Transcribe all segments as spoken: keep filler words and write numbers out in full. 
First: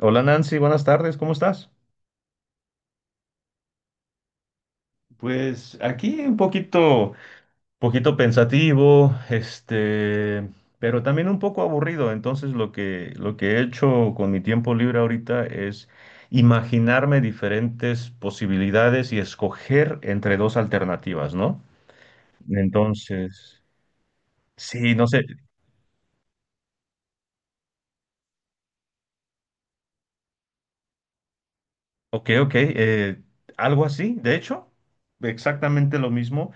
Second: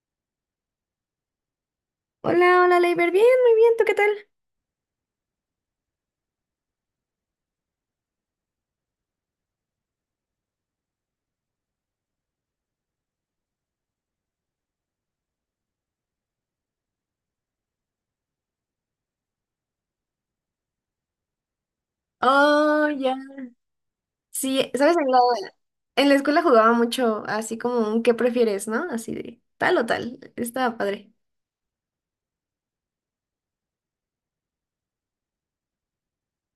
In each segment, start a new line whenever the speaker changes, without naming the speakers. Hola Nancy, buenas tardes, ¿cómo estás?
Hola, hola, Leiber. Bien, muy bien. ¿Tú qué tal?
Pues aquí un poquito, poquito pensativo, este, pero también un poco aburrido. Entonces lo que, lo que he hecho con mi tiempo libre ahorita es imaginarme diferentes posibilidades y escoger entre dos alternativas, ¿no?
Oh, ya.
Entonces,
Sí,
sí,
sabes,
no
en la,
sé.
en la escuela jugaba mucho así como un ¿qué prefieres, no? Así de tal o tal. Estaba padre.
Ok, ok, eh, algo así, de hecho, exactamente lo mismo,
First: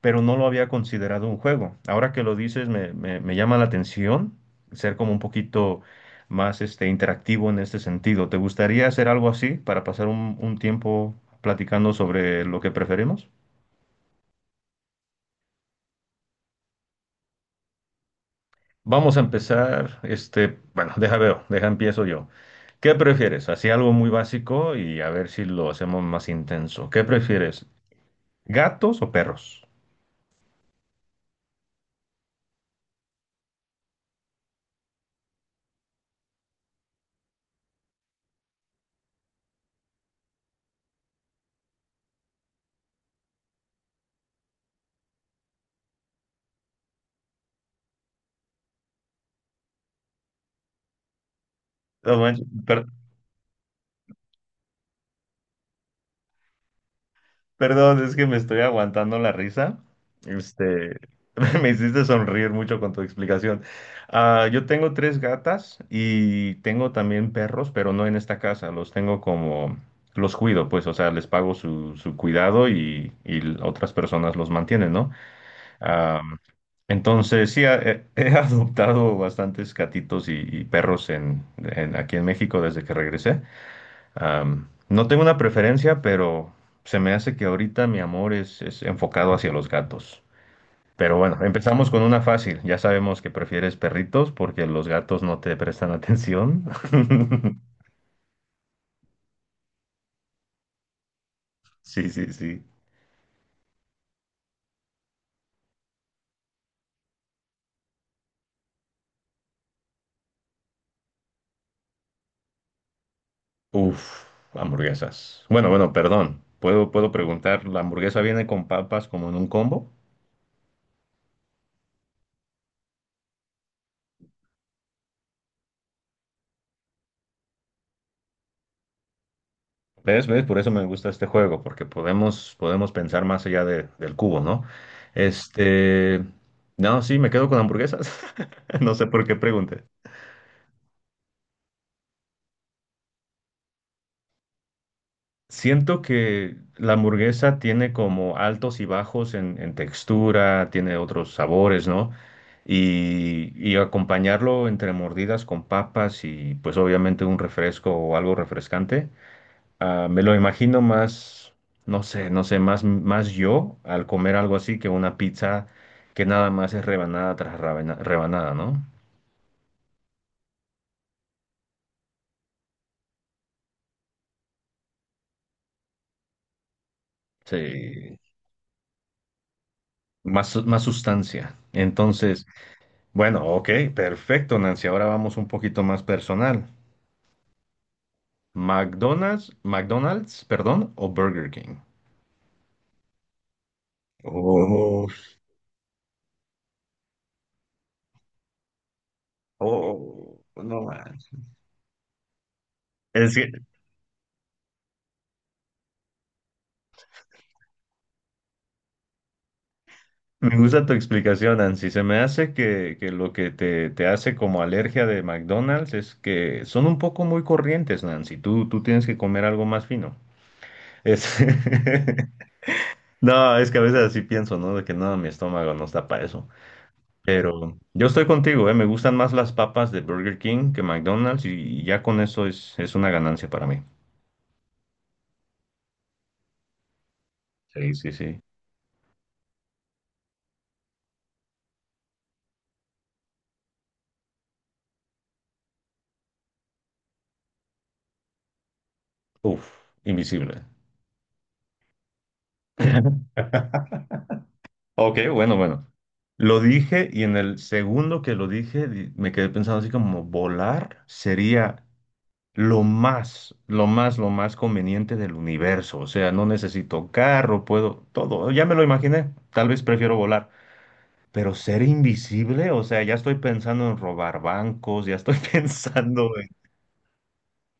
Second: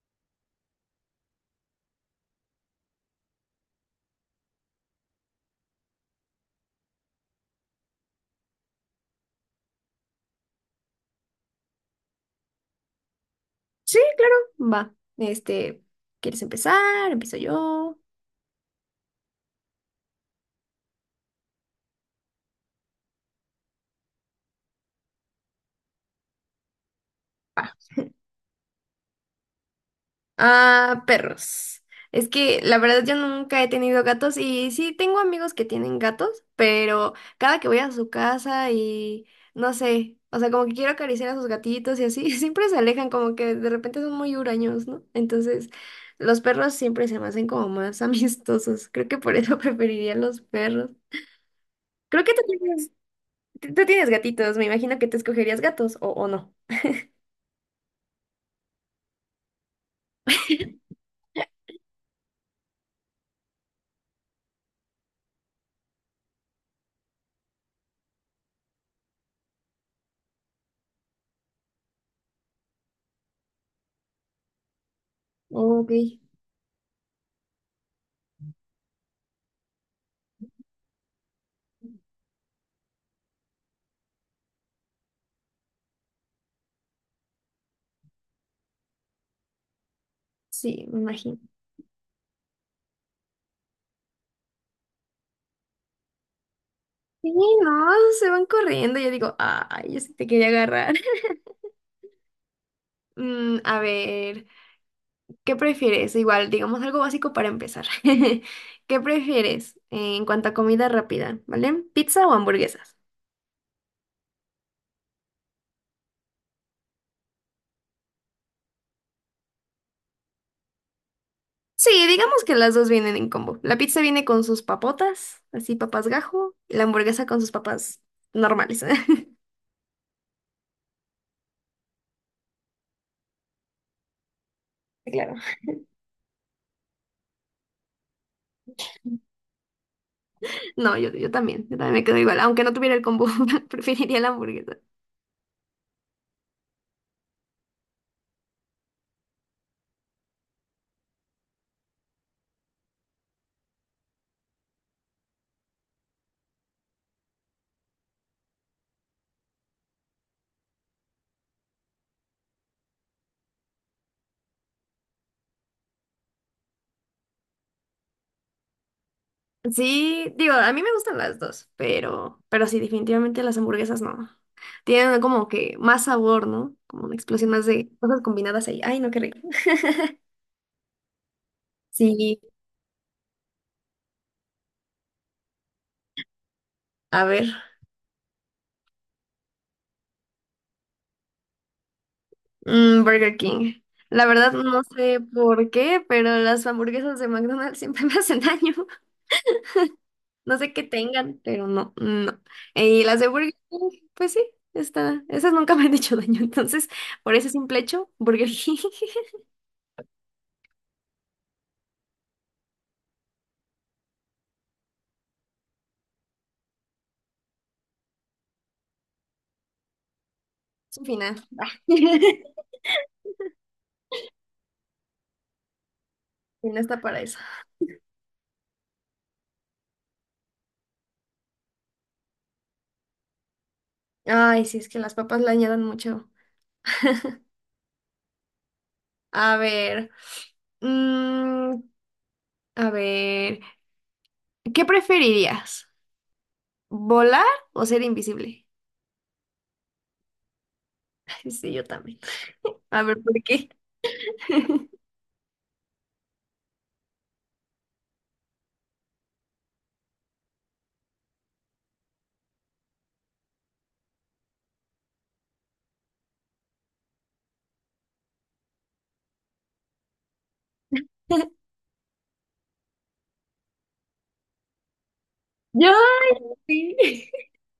pero no lo había considerado un juego. Ahora que lo dices, me, me- me llama la atención ser como un poquito más este, interactivo en este sentido. ¿Te gustaría hacer algo así para pasar un, un tiempo platicando sobre lo que preferimos?
Sí, claro. Va. Este, ¿quieres empezar? Empiezo yo.
Vamos a empezar, este, bueno, deja veo, deja empiezo yo. ¿Qué prefieres? Así algo muy básico y a ver si lo hacemos más intenso. ¿Qué prefieres? ¿Gatos o perros?
Ah, perros. Es que la verdad yo nunca he tenido gatos y sí tengo amigos que tienen gatos, pero cada que voy a su casa y no sé, o sea, como que quiero acariciar a sus gatitos y así, siempre se alejan, como que de repente son muy huraños, ¿no? Entonces, los perros siempre se me hacen como más amistosos. Creo que por eso preferiría los perros.
No
Creo que tú
manches, per-
tienes, tú tienes gatitos, me imagino que te escogerías gatos o, o no.
Perdón, es que me estoy aguantando la risa. Este, Me hiciste sonreír mucho con tu explicación. Ah, yo tengo tres gatas y tengo también perros, pero no en esta casa. Los tengo como, los cuido, pues, o sea, les pago su, su cuidado y, y otras personas los mantienen, ¿no?
Ok,
Ah, entonces, sí, a- he, he adoptado bastantes gatitos y, y perros en, en- aquí en México desde que regresé. Am, no tengo una preferencia, pero se me hace que ahorita mi amor es, es enfocado hacia los gatos.
sí, me
Pero bueno,
imagino.
empezamos con una fácil. Ya sabemos que prefieres perritos porque los gatos no te prestan atención.
Sí, no, se van corriendo. Yo digo, ay, yo sí te quería agarrar.
Sí, sí, sí.
Mm, a ver, ¿qué prefieres? Igual, digamos algo básico para empezar. ¿Qué prefieres eh, en cuanto a comida rápida? ¿Vale? ¿Pizza o hamburguesas?
Uf, hamburguesas. Bueno, bueno, perdón. Puedo, puedo preguntar, ¿la hamburguesa viene con papas como en un combo?
Sí, digamos que las dos vienen en combo. La pizza viene con sus papotas, así papas gajo, y la hamburguesa con sus papas normales.
¿Ves? ¿Ves? Por eso me gusta este juego, porque podemos, podemos pensar más allá de- del cubo, ¿no?
Claro.
Este, no, sí, me quedo con hamburguesas. No sé por qué pregunté.
No, yo, yo también, yo también me quedo igual. Aunque no tuviera el combo, preferiría la hamburguesa.
Siento que la hamburguesa tiene como altos y bajos en, en textura, tiene otros sabores, ¿no? Y, y acompañarlo entre mordidas con papas y pues obviamente un refresco o algo refrescante. Ah, me lo imagino más, no sé, no sé, más, más yo al comer algo así que una pizza que nada más es rebanada tras rebana- rebanada, ¿no?
Sí, digo, a mí me gustan las dos, pero, pero sí, definitivamente las hamburguesas no. Tienen como que más sabor, ¿no? Como una explosión más de
Sí,
cosas combinadas ahí. Ay, no, qué rico.
más, su- más sustancia.
Sí,
Entonces, bueno, ok, perfecto, Nancy. Ahora vamos un poquito más personal.
a ver.
McDonald's, McDonald's, perdón, o Burger King.
Mm, Burger King. La verdad no
Oh,
sé por qué, pero las hamburguesas de McDonald's siempre me hacen daño.
oh,
No sé
no
qué
man.
tengan, pero no, no. Y las de
Es
Burger King, pues sí, está. Esas nunca me han hecho daño. Entonces, por ese simple hecho, Burger King
me gusta tu explicación, Nancy. Se me hace que, que lo que te, te hace como alergia de McDonald's es que son un poco muy corrientes, Nancy. Tú, tú tienes que comer algo más fino.
es un final.
Es-
Y
No, es que a veces así pienso, ¿no? De que no, mi estómago no está para eso.
no está para eso.
Pero yo estoy contigo, ¿eh? Me gustan más las papas de Burger King que McDonald's y, y ya con eso es, es una ganancia para mí.
Ay, sí, es que las papas le añadan mucho.
Sí, sí, sí.
A ver, mm, a ver, ¿qué preferirías? ¿Volar o ser invisible?
Uf, invisible.
Ay, sí, yo también. A ver, ¿por qué?
Ok, bueno, bueno. Lo dije y en el segundo que lo dije di- me quedé pensando así como volar sería lo más, lo más, lo más conveniente del universo. O sea, no necesito carro, puedo todo. Ya me lo imaginé. Tal vez prefiero volar. Pero ser invisible, o sea, ya estoy pensando en robar bancos, ya estoy
Yo,
pensando,
sí.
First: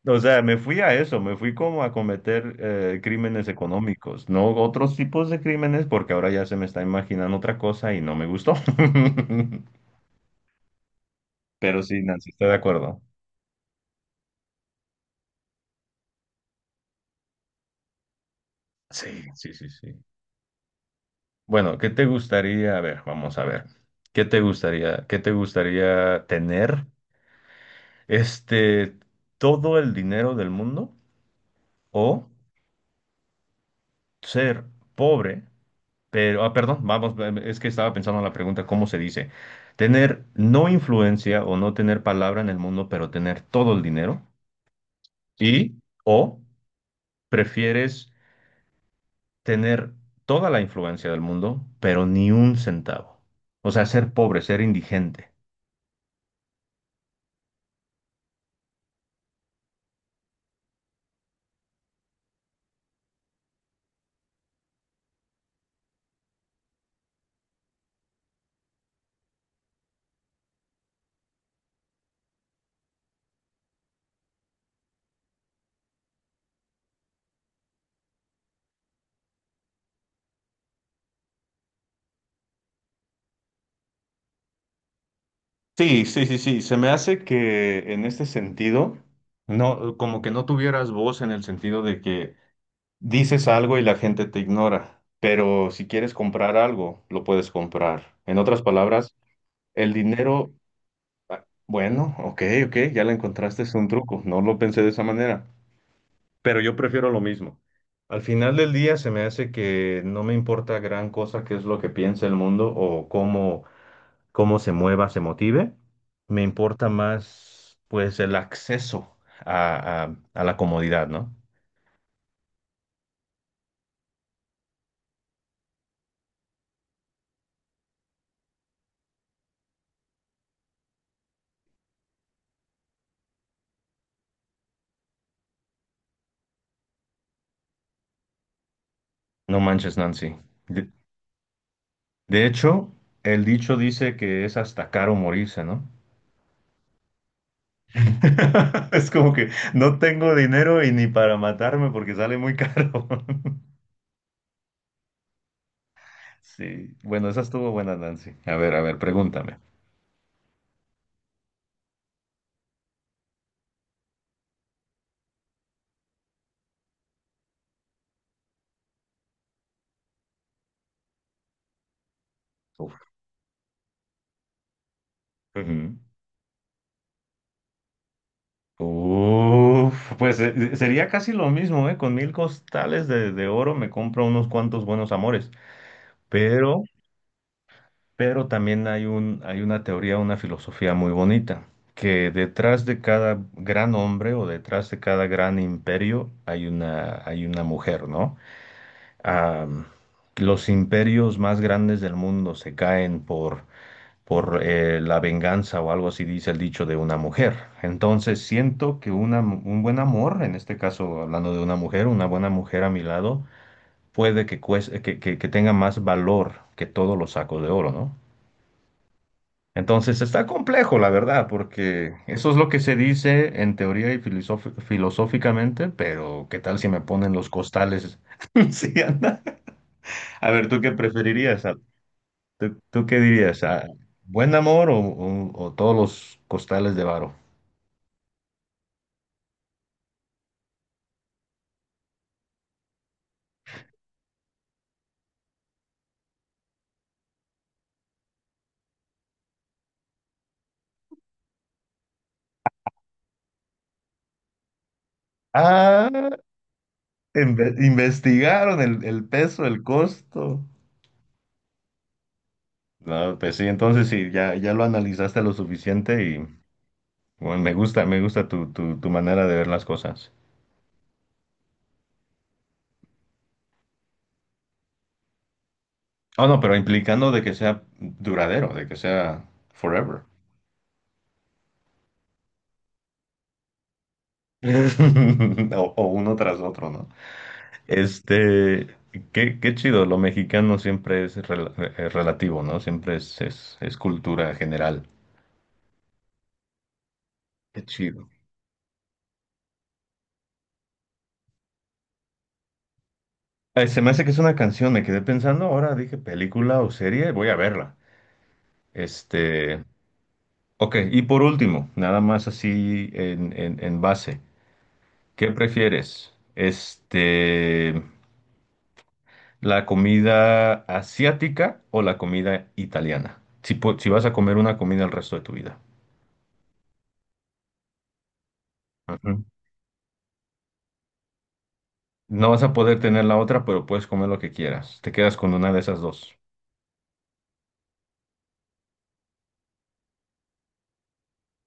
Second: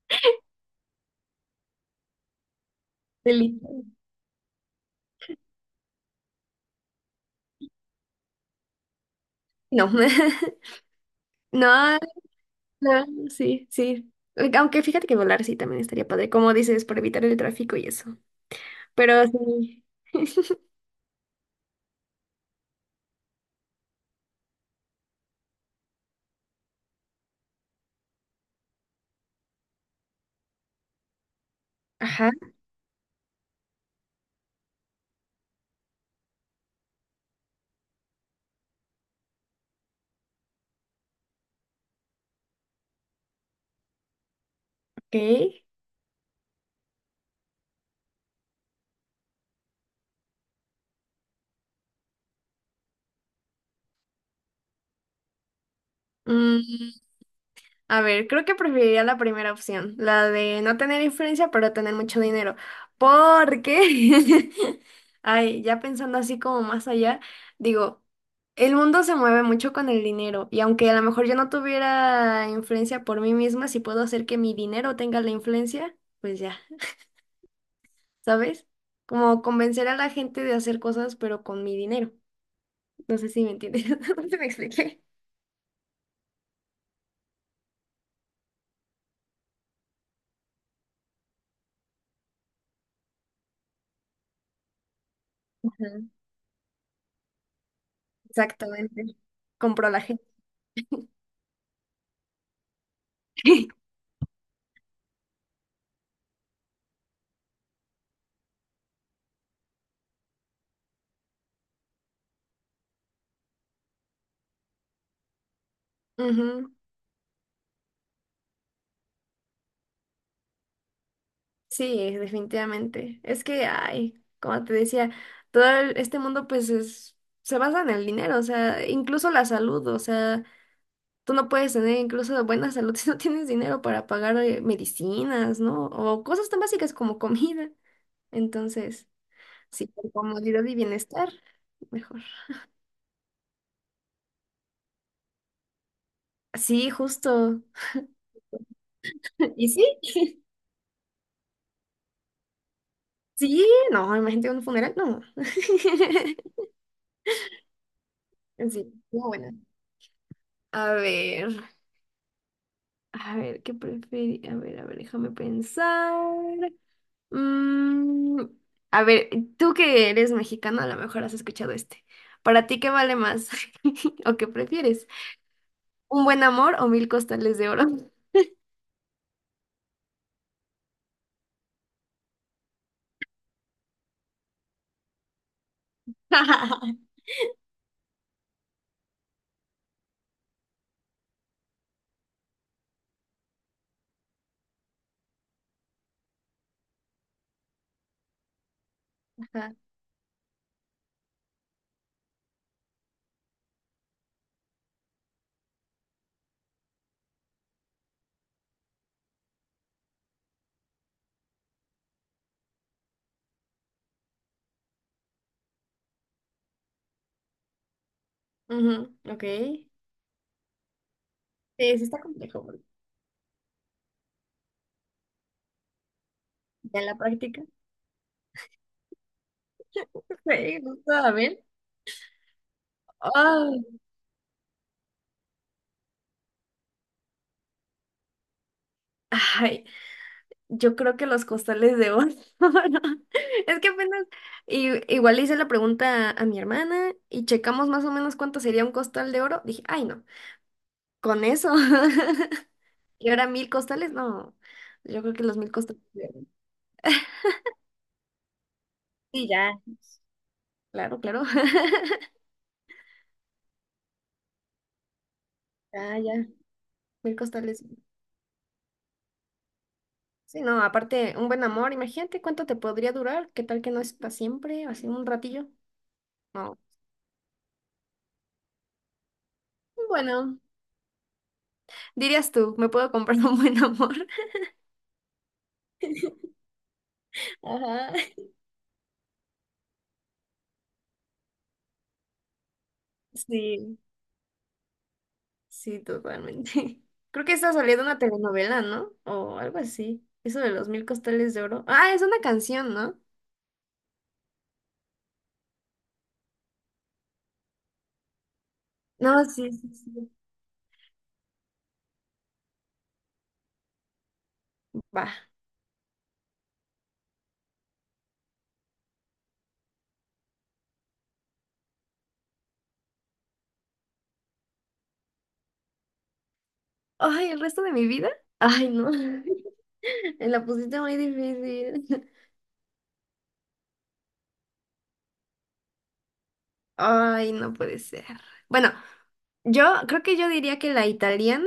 o sea, me fui a eso, me fui como a cometer eh, crímenes
Feliz.
económicos, no otros tipos de crímenes, porque ahora ya se me está imaginando otra cosa y no me gustó.
No,
Pero
no,
sí, Nancy, estoy de acuerdo.
no, sí, sí. Aunque fíjate que volar sí también estaría padre, como dices, para evitar el tráfico y eso.
Sí,
Pero
sí, sí,
sí.
sí. Bueno, ¿qué te gustaría? A ver, vamos a ver. ¿Qué te gustaría? ¿Qué te gustaría tener? Este, todo el dinero del mundo o
Ajá,
ser pobre. Pero, ah, perdón, vamos, es que estaba pensando en la pregunta, ¿cómo se dice? Tener no influencia o no tener palabra en el mundo, pero tener todo el dinero.
ok.
Y, o prefieres tener toda la influencia del mundo, pero ni un centavo. O sea, ser pobre, ser indigente.
Mm, a ver, creo que preferiría la primera opción, la de no tener influencia, pero tener mucho dinero. Porque, ay, ya pensando así como más allá, digo, el mundo se mueve mucho con el dinero y aunque a lo mejor yo no tuviera influencia por mí misma, si puedo hacer que mi dinero tenga la influencia, pues ya, ¿sabes? Como convencer a la gente de hacer cosas, pero con mi dinero. No sé si me entiendes. No sé si me expliqué.
Sí, sí, sí, sí. Se me hace que en este sentido, no, como que no tuvieras voz en el sentido de que dices algo y la gente te ignora, pero si
Ujú.
quieres comprar algo, lo puedes comprar. En otras palabras,
Exactamente. Compró
el
la gente.
dinero, ah, bueno, ok, ok, ya la encontraste, es un truco, no lo pensé de esa manera, pero yo prefiero lo mismo. Al final del día se me hace que no me importa gran cosa qué es lo que piensa el mundo o cómo, cómo se mueva, se motive. Me
Ujú.
importa más, pues, el acceso a, a a la comodidad, ¿no?
Sí, definitivamente. Es que, ay, como te decía, todo el- este mundo pues es, se basa en el dinero, o sea, incluso la salud, o sea, tú no puedes tener incluso buena salud si no tienes dinero para pagar eh, medicinas, ¿no? O cosas tan básicas como comida. Entonces,
No
sí,
manches,
por
Nancy.
comodidad y bienestar, mejor.
De hecho, el dicho dice que es hasta caro morirse, ¿no?
Sí, justo.
Es como que
¿Y sí?
no tengo dinero y ni para matarme porque sale muy caro.
Sí, no, imagínate un funeral, no.
Sí, bueno, esa estuvo buena, Nancy. A ver, a
Sí,
ver,
muy buena.
pregúntame.
A ver. A ver, ¿qué prefieres? A ver, a ver, déjame pensar. Mm, a ver, tú que eres mexicano, a lo mejor has escuchado este. ¿Para ti qué
Uf.
vale más? ¿O qué prefieres?
Ujú.
¿Un buen amor o mil costales de oro?
Uf, pues eh, sería casi lo mismo, ¿eh? Con mil costales de, de oro me compro unos cuantos buenos amores. Pero Pero también hay un, hay una teoría, una filosofía muy bonita, que detrás de cada gran hombre o detrás de cada gran imperio hay una, hay una mujer, ¿no?
Ajá.
Am, los imperios más grandes del mundo se caen por, por eh, la venganza o algo así dice el dicho de una mujer. Entonces siento que una, mu- un buen amor, en este caso hablando de una mujer, una buena mujer a mi lado, puede que, cueste- que, que que tenga más valor que todos los sacos de oro, ¿no?
Ujú, ok. Sí,
Entonces está complejo, la verdad,
sí
porque
está
eso es
complejo
lo que
porque
se dice en teoría y filosof- filosóficamente, pero ¿qué tal si
ya
me
en la
ponen los
práctica.
costales? Sí, anda. A ver,
Me
¿tú qué
gusta, a ver.
preferirías? Ah, ¿tú, tú qué dirías?
Ay,
Ah, ¿buen amor o, o- o todos los costales de varo?
ay, yo creo que los costales de oro. Es que apenas y igual le hice la pregunta a mi hermana y checamos más o menos cuánto sería un costal de oro. Dije, ay no, con eso. Y ahora mil costales, no. Yo creo que los mil costales
Ah,
de oro.
inve- investigaron el, el
Sí,
peso,
ya,
el costo.
claro, claro.
No, pues sí, entonces sí, ya, ya lo analizaste lo
Ya,
suficiente y
ya. Mil
bueno, me
costales.
gusta, me gusta tu, tu, tu manera de ver las cosas.
Sí, no, aparte, un buen amor, imagínate cuánto te podría durar. ¿Qué tal que no es para siempre? Así un ratillo.
Ah, no, pero
No.
implicando de que sea duradero, de que sea forever.
Bueno, dirías tú, me puedo comprar un buen amor.
O, o uno tras otro, ¿no?
Ajá.
Este, qué, qué chido, lo mexicano siempre es rel- eh, relativo, ¿no? Siempre es, es, es
Sí.
cultura general.
Sí, totalmente. Creo que está
Qué
saliendo una
chido.
telenovela, ¿no? O algo así. Eso de los mil costales de oro. Ah, es una canción, ¿no?
Eh, se me hace que es una canción, me quedé pensando, ahora dije película o serie, voy a verla.
No, sí,
Este,
sí, sí.
ok, y por último, nada más así en, en, en base,
Va.
¿qué prefieres? Este... ¿La comida asiática o la comida italiana? Si, pu- si vas a comer una comida el resto de tu vida.
Ay, el resto de mi vida. Ay, no.
Ujú.
Me la pusiste muy difícil.
No vas a poder tener la otra, pero puedes comer lo que quieras. Te quedas con una de esas dos.
Ay, no puede ser. Bueno, yo creo que yo diría que la italiana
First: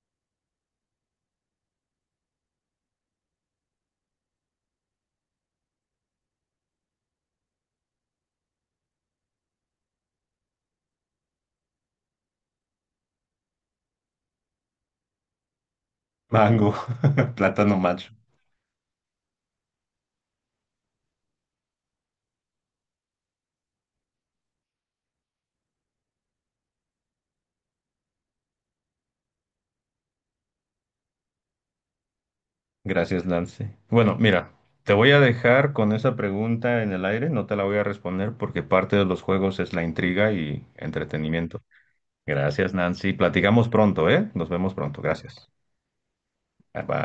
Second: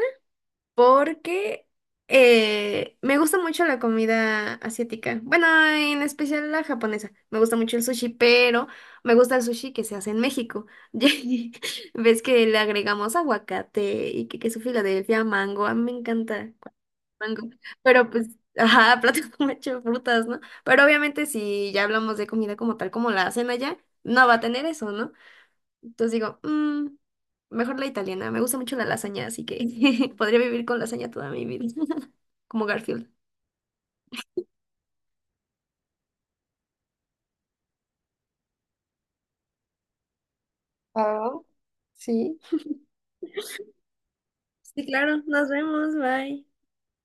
porque eh, me gusta mucho la comida asiática. Bueno, en especial la japonesa. Me gusta mucho el sushi, pero me gusta el sushi que se hace en México. Ya ves que le agregamos aguacate y que queso Filadelfia, mango. A mí me encanta
Mango,
con mango.
plátano
Pero
macho.
pues, ajá, plato con mucho frutas, ¿no? Pero obviamente si ya hablamos de comida como tal, como la hacen allá, no va a tener eso, ¿no? Entonces digo, "Mm, mejor la italiana. Me gusta mucho la lasaña, así que podría vivir con lasaña toda mi vida. Como Garfield.
Gracias, Lance. Bueno, mira, te voy a dejar con esa pregunta en el aire, no te la voy a responder porque parte de los juegos es la intriga y
Ah,
entretenimiento.
sí.
Gracias, Nancy. Platicamos pronto, ¿eh? Nos vemos
Sí,
pronto.
claro. Nos
Gracias.
vemos. Bye.
Bye.